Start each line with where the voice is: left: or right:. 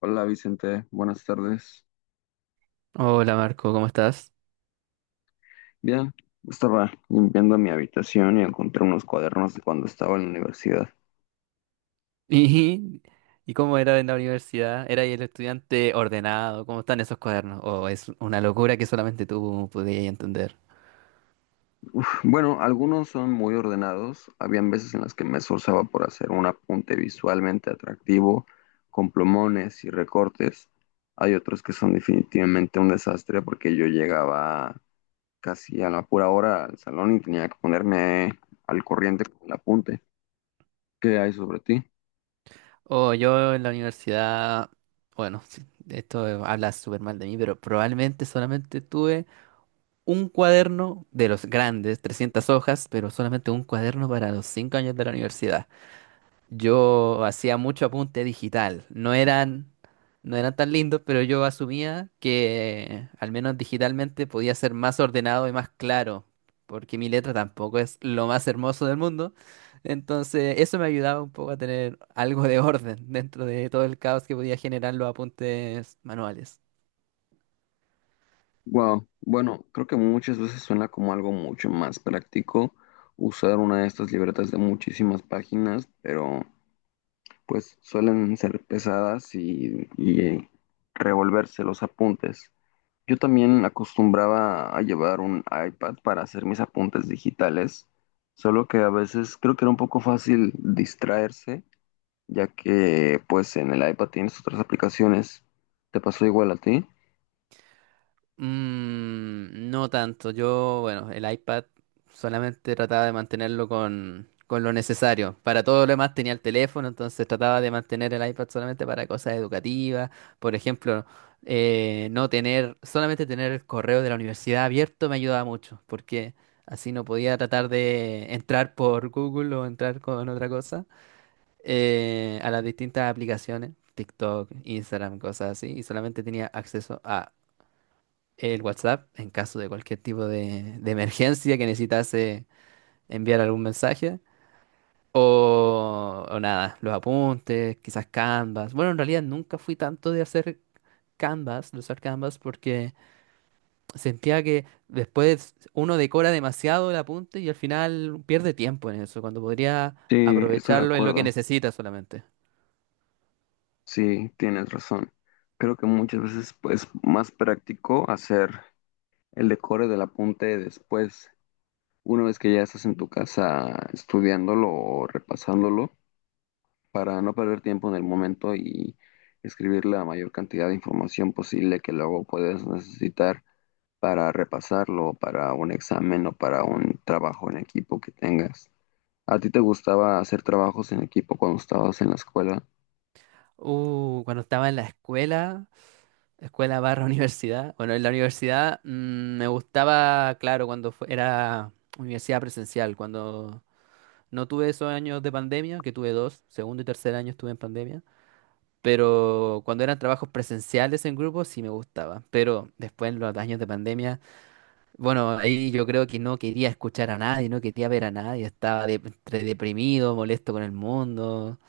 left: Hola Vicente, buenas tardes.
right: Hola Marco, ¿cómo estás?
left: Bien, estaba limpiando mi habitación y encontré unos cuadernos de cuando estaba en la universidad.
right: ¿Y, y cómo era en la universidad? ¿Era el estudiante ordenado? ¿Cómo están esos cuadernos? ¿O es una locura que solamente tú podías entender?
left: Bueno, algunos son muy ordenados. Habían veces en las que me esforzaba por hacer un apunte visualmente atractivo, con plumones y recortes. Hay otros que son definitivamente un desastre porque yo llegaba casi a la pura hora al salón y tenía que ponerme al corriente con el apunte. ¿Qué hay sobre ti?
right: O yo en la universidad, bueno, sí, esto habla súper mal de mí, pero probablemente solamente tuve un cuaderno de los grandes, 300 hojas, pero solamente un cuaderno para los 5 años de la universidad. Yo hacía mucho apunte digital. No eran tan lindos, pero yo asumía que al menos digitalmente podía ser más ordenado y más claro, porque mi letra tampoco es lo más hermoso del mundo. Entonces, eso me ayudaba un poco a tener algo de orden dentro de todo el caos que podía generar los apuntes manuales.
left: Wow, bueno, creo que muchas veces suena como algo mucho más práctico usar una de estas libretas de muchísimas páginas, pero pues suelen ser pesadas y revolverse los apuntes. Yo también acostumbraba a llevar un iPad para hacer mis apuntes digitales, solo que a veces creo que era un poco fácil distraerse, ya que pues en el iPad tienes otras aplicaciones. ¿Te pasó igual a ti?
right: Mm, no tanto. Yo, bueno, el iPad solamente trataba de mantenerlo con lo necesario. Para todo lo demás tenía el teléfono, entonces trataba de mantener el iPad solamente para cosas educativas. Por ejemplo, no tener, solamente tener el correo de la universidad abierto me ayudaba mucho, porque así no podía tratar de entrar por Google o entrar con otra cosa a las distintas aplicaciones, TikTok, Instagram, cosas así, y solamente tenía acceso a el WhatsApp en caso de cualquier tipo de emergencia que necesitase enviar algún mensaje. O nada, los apuntes, quizás Canvas. Bueno, en realidad nunca fui tanto de hacer Canvas, de usar Canvas, porque sentía que después uno decora demasiado el apunte y al final pierde tiempo en eso, cuando podría
left: Sí, estoy de
right: aprovecharlo en lo que
left: acuerdo.
right: necesita solamente.
left: Sí, tienes razón. Creo que muchas veces pues, es más práctico hacer el decore del apunte después, una vez que ya estás en tu casa estudiándolo o repasándolo, para no perder tiempo en el momento y escribir la mayor cantidad de información posible que luego puedes necesitar para repasarlo, para un examen o para un trabajo en equipo que tengas. ¿A ti te gustaba hacer trabajos en equipo cuando estabas en la escuela?
right: Cuando estaba en la escuela, escuela barra universidad. Bueno, en la universidad me gustaba, claro, cuando era universidad presencial, cuando no tuve esos años de pandemia, que tuve dos, segundo y tercer año estuve en pandemia, pero cuando eran trabajos presenciales en grupo sí me gustaba, pero después en los años de pandemia, bueno, ahí yo creo que no quería escuchar a nadie, no quería ver a nadie, estaba entre deprimido, molesto con el mundo.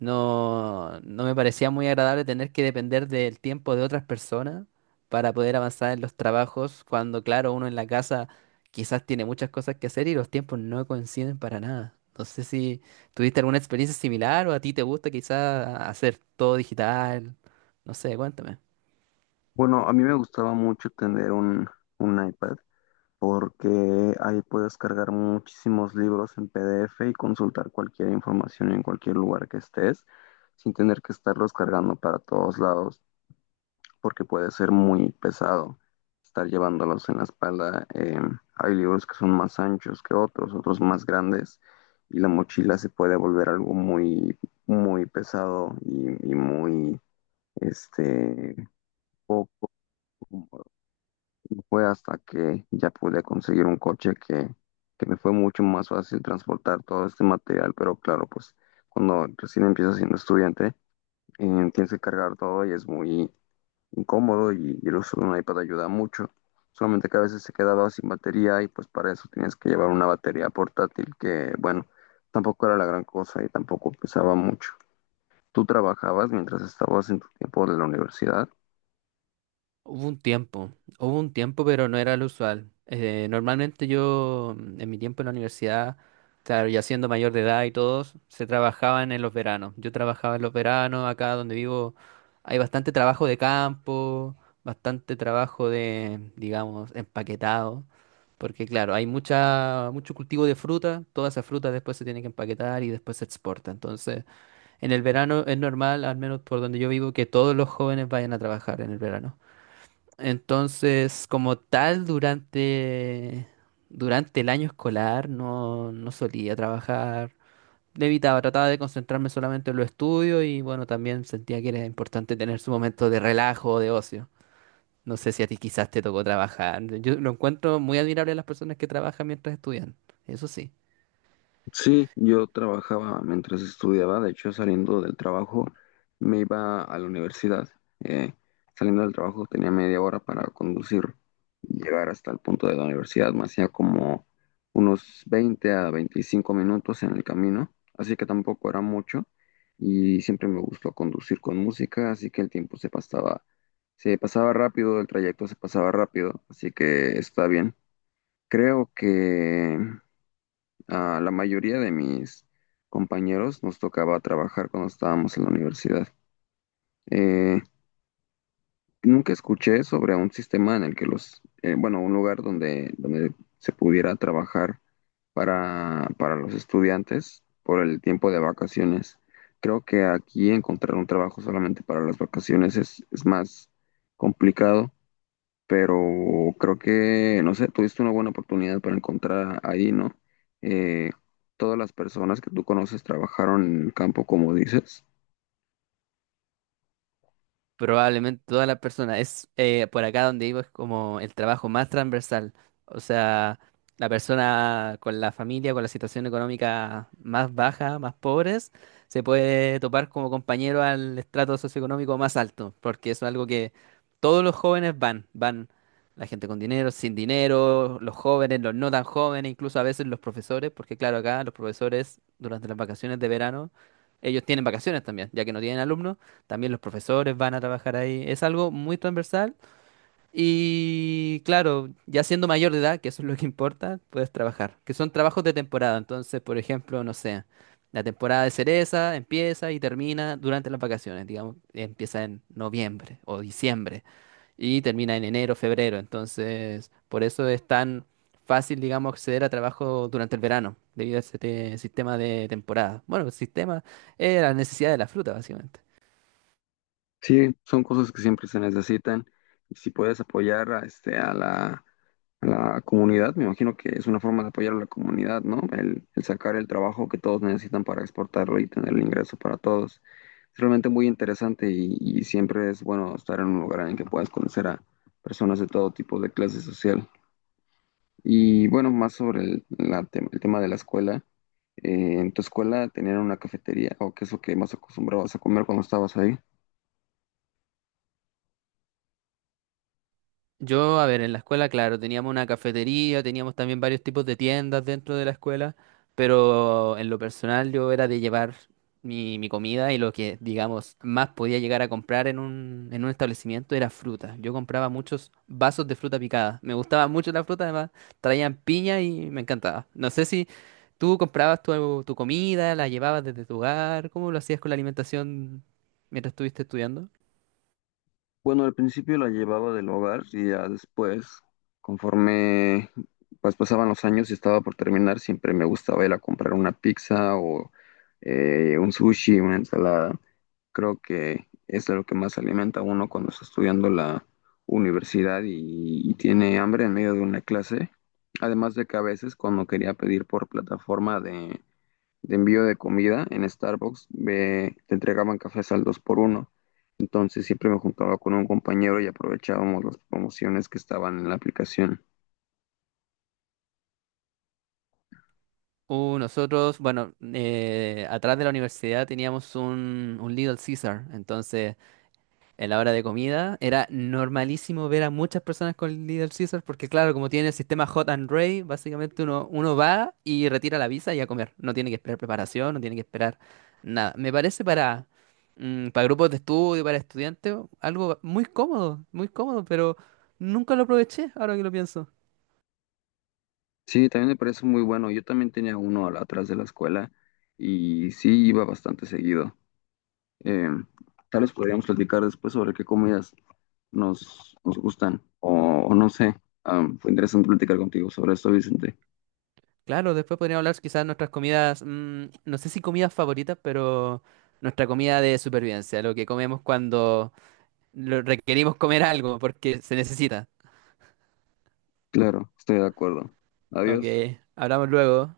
right: No, no me parecía muy agradable tener que depender del tiempo de otras personas para poder avanzar en los trabajos, cuando claro, uno en la casa quizás tiene muchas cosas que hacer y los tiempos no coinciden para nada. No sé si tuviste alguna experiencia similar o a ti te gusta quizás hacer todo digital. No sé, cuéntame.
left: Bueno, a mí me gustaba mucho tener un iPad porque ahí puedes cargar muchísimos libros en PDF y consultar cualquier información en cualquier lugar que estés sin tener que estarlos cargando para todos lados porque puede ser muy pesado estar llevándolos en la espalda. Hay libros que son más anchos que otros, otros más grandes y la mochila se puede volver algo muy, muy pesado y muy este, poco cómodo. Fue hasta que ya pude conseguir un coche que me fue mucho más fácil transportar todo este material, pero claro, pues cuando recién empiezas siendo estudiante, tienes que cargar todo y es muy incómodo y el uso de un iPad ayuda mucho. Solamente que a veces se quedaba sin batería y pues para eso tienes que llevar una batería portátil que, bueno, tampoco era la gran cosa y tampoco pesaba mucho. ¿Tú trabajabas mientras estabas en tu tiempo de la universidad?
right: Hubo un tiempo, hubo un tiempo, pero no era lo usual. Normalmente yo, en mi tiempo en la universidad, claro, ya siendo mayor de edad y todos, se trabajaban en los veranos. Yo trabajaba en los veranos, acá donde vivo hay bastante trabajo de campo, bastante trabajo de, digamos, empaquetado, porque claro, hay mucho cultivo de fruta, toda esa fruta después se tiene que empaquetar y después se exporta. Entonces, en el verano es normal, al menos por donde yo vivo, que todos los jóvenes vayan a trabajar en el verano. Entonces, como tal, durante el año escolar no, no solía trabajar. Le evitaba, trataba de concentrarme solamente en los estudios y bueno, también sentía que era importante tener su momento de relajo o de ocio. No sé si a ti quizás te tocó trabajar. Yo lo encuentro muy admirable a las personas que trabajan mientras estudian. Eso sí.
left: Sí, yo trabajaba mientras estudiaba, de hecho saliendo del trabajo me iba a la universidad. Eh, Saliendo del trabajo tenía media hora para conducir y llegar hasta el punto de la universidad. Me hacía como unos 20 a 25 minutos en el camino, así que tampoco era mucho y siempre me gustó conducir con música, así que el tiempo se pasaba rápido, el trayecto se pasaba rápido, así que está bien. Creo que a la mayoría de mis compañeros nos tocaba trabajar cuando estábamos en la universidad. Eh, Nunca escuché sobre un sistema en el que un lugar donde se pudiera trabajar para los estudiantes por el tiempo de vacaciones. Creo que aquí encontrar un trabajo solamente para las vacaciones es más complicado pero creo que, no sé, tuviste una buena oportunidad para encontrar ahí, ¿no? Eh, Todas las personas que tú conoces trabajaron en el campo, como dices.
right: Probablemente todas las personas. Es por acá donde vivo es como el trabajo más transversal. O sea, la persona con la familia, con la situación económica más baja, más pobres, se puede topar como compañero al estrato socioeconómico más alto, porque eso es algo que todos los jóvenes van, van. La gente con dinero, sin dinero, los jóvenes, los no tan jóvenes, incluso a veces los profesores, porque claro, acá los profesores durante las vacaciones de verano, ellos tienen vacaciones también, ya que no tienen alumnos. También los profesores van a trabajar ahí. Es algo muy transversal. Y claro, ya siendo mayor de edad, que eso es lo que importa, puedes trabajar. Que son trabajos de temporada. Entonces, por ejemplo, no sé, la temporada de cereza empieza y termina durante las vacaciones. Digamos, empieza en noviembre o diciembre y termina en enero, febrero. Entonces, por eso es tan fácil, digamos, acceder a trabajo durante el verano, debido a este sistema de temporada. Bueno, el sistema es la necesidad de la fruta, básicamente.
left: Sí, son cosas que siempre se necesitan. Y si puedes apoyar a a la comunidad, me imagino que es una forma de apoyar a la comunidad, ¿no? El sacar el trabajo que todos necesitan para exportarlo y tener el ingreso para todos. Es realmente muy interesante y siempre es bueno estar en un lugar en el que puedas conocer a personas de todo tipo de clase social. Y bueno, más sobre el tema de la escuela. ¿En tu escuela tenían una cafetería o qué es lo que más acostumbrabas a comer cuando estabas ahí?
right: Yo, a ver, en la escuela, claro, teníamos una cafetería, teníamos también varios tipos de tiendas dentro de la escuela, pero en lo personal yo era de llevar mi comida y lo que, digamos, más podía llegar a comprar en un establecimiento era fruta. Yo compraba muchos vasos de fruta picada. Me gustaba mucho la fruta, además traían piña y me encantaba. No sé si tú comprabas tu, tu comida, la llevabas desde tu hogar, ¿cómo lo hacías con la alimentación mientras estuviste estudiando?
left: Bueno, al principio la llevaba del hogar y ya después, conforme pues pasaban los años y estaba por terminar, siempre me gustaba ir a comprar una pizza o un sushi, una ensalada. Creo que es de lo que más se alimenta a uno cuando está estudiando la universidad y tiene hambre en medio de una clase. Además de que a veces cuando quería pedir por plataforma de envío de comida en Starbucks, te entregaban cafés al 2x1. Entonces siempre me juntaba con un compañero y aprovechábamos las promociones que estaban en la aplicación.
right: Nosotros, bueno, atrás de la universidad teníamos un Little Caesar, entonces en la hora de comida era normalísimo ver a muchas personas con Little Caesar, porque claro, como tiene el sistema Hot and Ready, básicamente uno va y retira la visa y a comer, no tiene que esperar preparación, no tiene que esperar nada. Me parece para, para grupos de estudio, para estudiantes, algo muy cómodo, pero nunca lo aproveché ahora que lo pienso.
left: Sí, también me parece muy bueno. Yo también tenía uno al- atrás de la escuela y sí iba bastante seguido. Eh, tal vez podríamos platicar después sobre qué comidas nos gustan o no sé. Ah, fue interesante platicar contigo sobre esto, Vicente.
right: Claro, después podríamos hablar quizás de nuestras comidas, no sé si comidas favoritas, pero nuestra comida de supervivencia, lo que comemos cuando requerimos comer algo porque se necesita.
left: Claro, estoy de acuerdo.
right: Ok,
left: Adiós.
right: hablamos luego.